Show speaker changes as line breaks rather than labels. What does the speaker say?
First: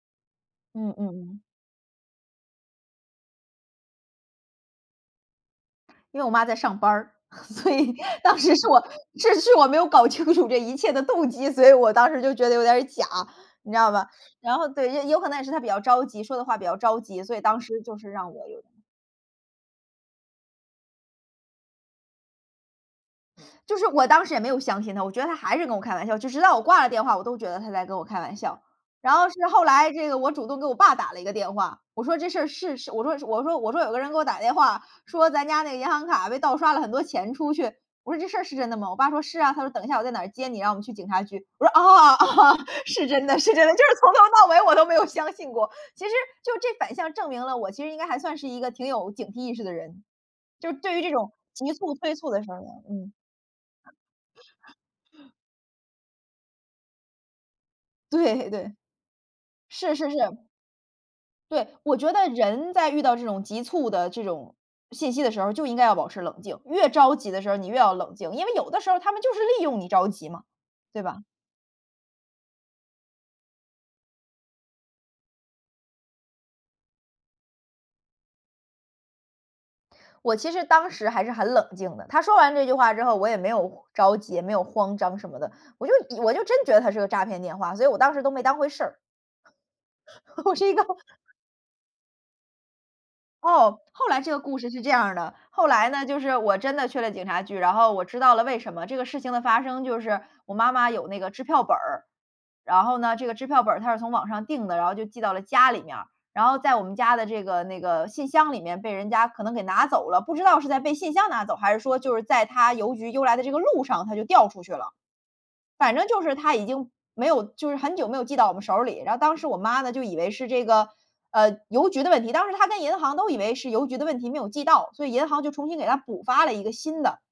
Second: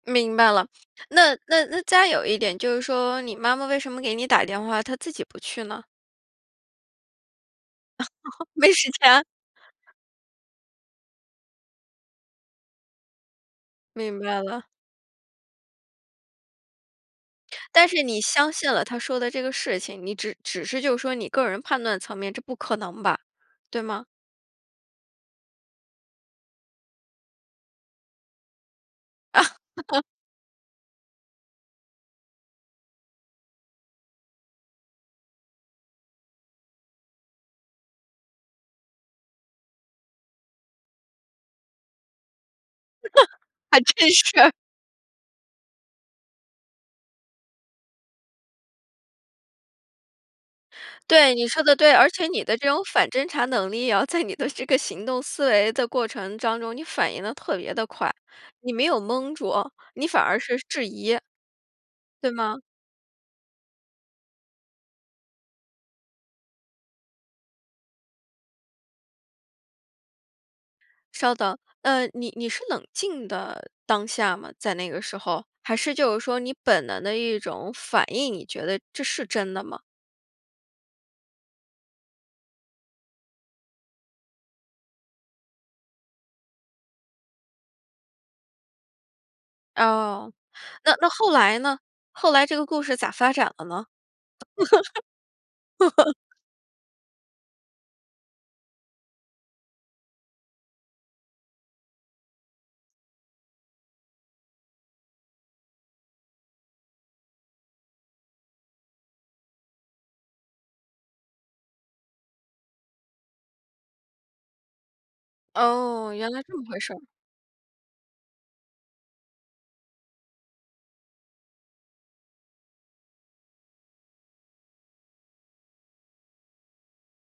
明白了，
嗯嗯
那
嗯。
那那再有一点就是说你妈妈为什么给你打电话，她自己不去呢？
因为我妈在上班儿，所以当 时是
没
我
时间。
是是我没有搞清楚这一切的动机，所以我当时就觉得有点儿假，你知道吧。
明白
然
了。
后对，有可能也是他比较着急，说的话比较着急，所以当时
但
就
是
是
你
让我
相
有
信了他说的这个事情，你只只是就是说你个人判断层面，这不可能吧，
就
对
是
吗？
我当时也没有相信他，我觉得他还是跟我开玩笑，直直到我挂了电话，我都觉得他在跟我开玩笑。然后是后来 这个我主动给我爸打了一个电话，我说这事儿是是我说我说我说有个人给我打电话，说咱家那银行卡被盗刷了很多钱出去，我说：“这事儿是真的吗？“我爸说：”是啊。”他说：“等一下我在哪接你？然后我们去警察局。”我说：“啊，啊，是真的，是真 的。”就
还
是
真
从头到
是。
尾我都没有相信过，其实就这反向证明了我其实应该还算是一个挺有警惕意识的人，就是对于这种
对，你说
急
的对。
促
而
催
且
促
你
的
的
声音，
这种反
嗯。
侦查能力哦，在你的这个行动思维的过程当中，你反应得特别地快，
对
你
对。
没有懵住，
是
你
是是。
反而是质疑。
对，我觉得
对吗？
人在遇到这种急促的这种信息的时候儿就应该要保持冷静，越着急的时候儿你越要冷静，因为有的时候儿他们就是利用你着急嘛，对吧。
稍等。呃，你你是冷静的当下吗，在那个时候？还是就是说你本能的一种反应，你觉得这是真的吗？
我其实当时还是很冷静的，他说完这句话之后，我也没有着急，也没有慌张什么的，我就以我就真觉得它是个诈骗电话，所以我当时都没当回事儿。
哦，
我是一个
那那后来呢？后来这个故事咋发展的
哦，
呢？
后来这个故事是这样儿的。后来呢，就是我真的去了警察局，然后我知道了为什么，这个事情的发生就是我妈妈有那个支票本儿，然后呢，这个支票本儿她是从网上订的，然后就寄到了家里面儿，然后在我们家的这个那个信箱里面被人家可能给拿走了，不知道是在被信箱拿走，还是说就是在它邮局邮来的这个路上它就掉出去了。反正
哦，
就
原
是
来
它
这么
已
回
经
事儿。
没有就是很久没有寄到我们手儿里，然后当时我妈呢，就以为是这个，呃，邮局的问题，当时她跟银行都以为是邮局的问题没有寄到，所以银行就重新给她补发了一个新的。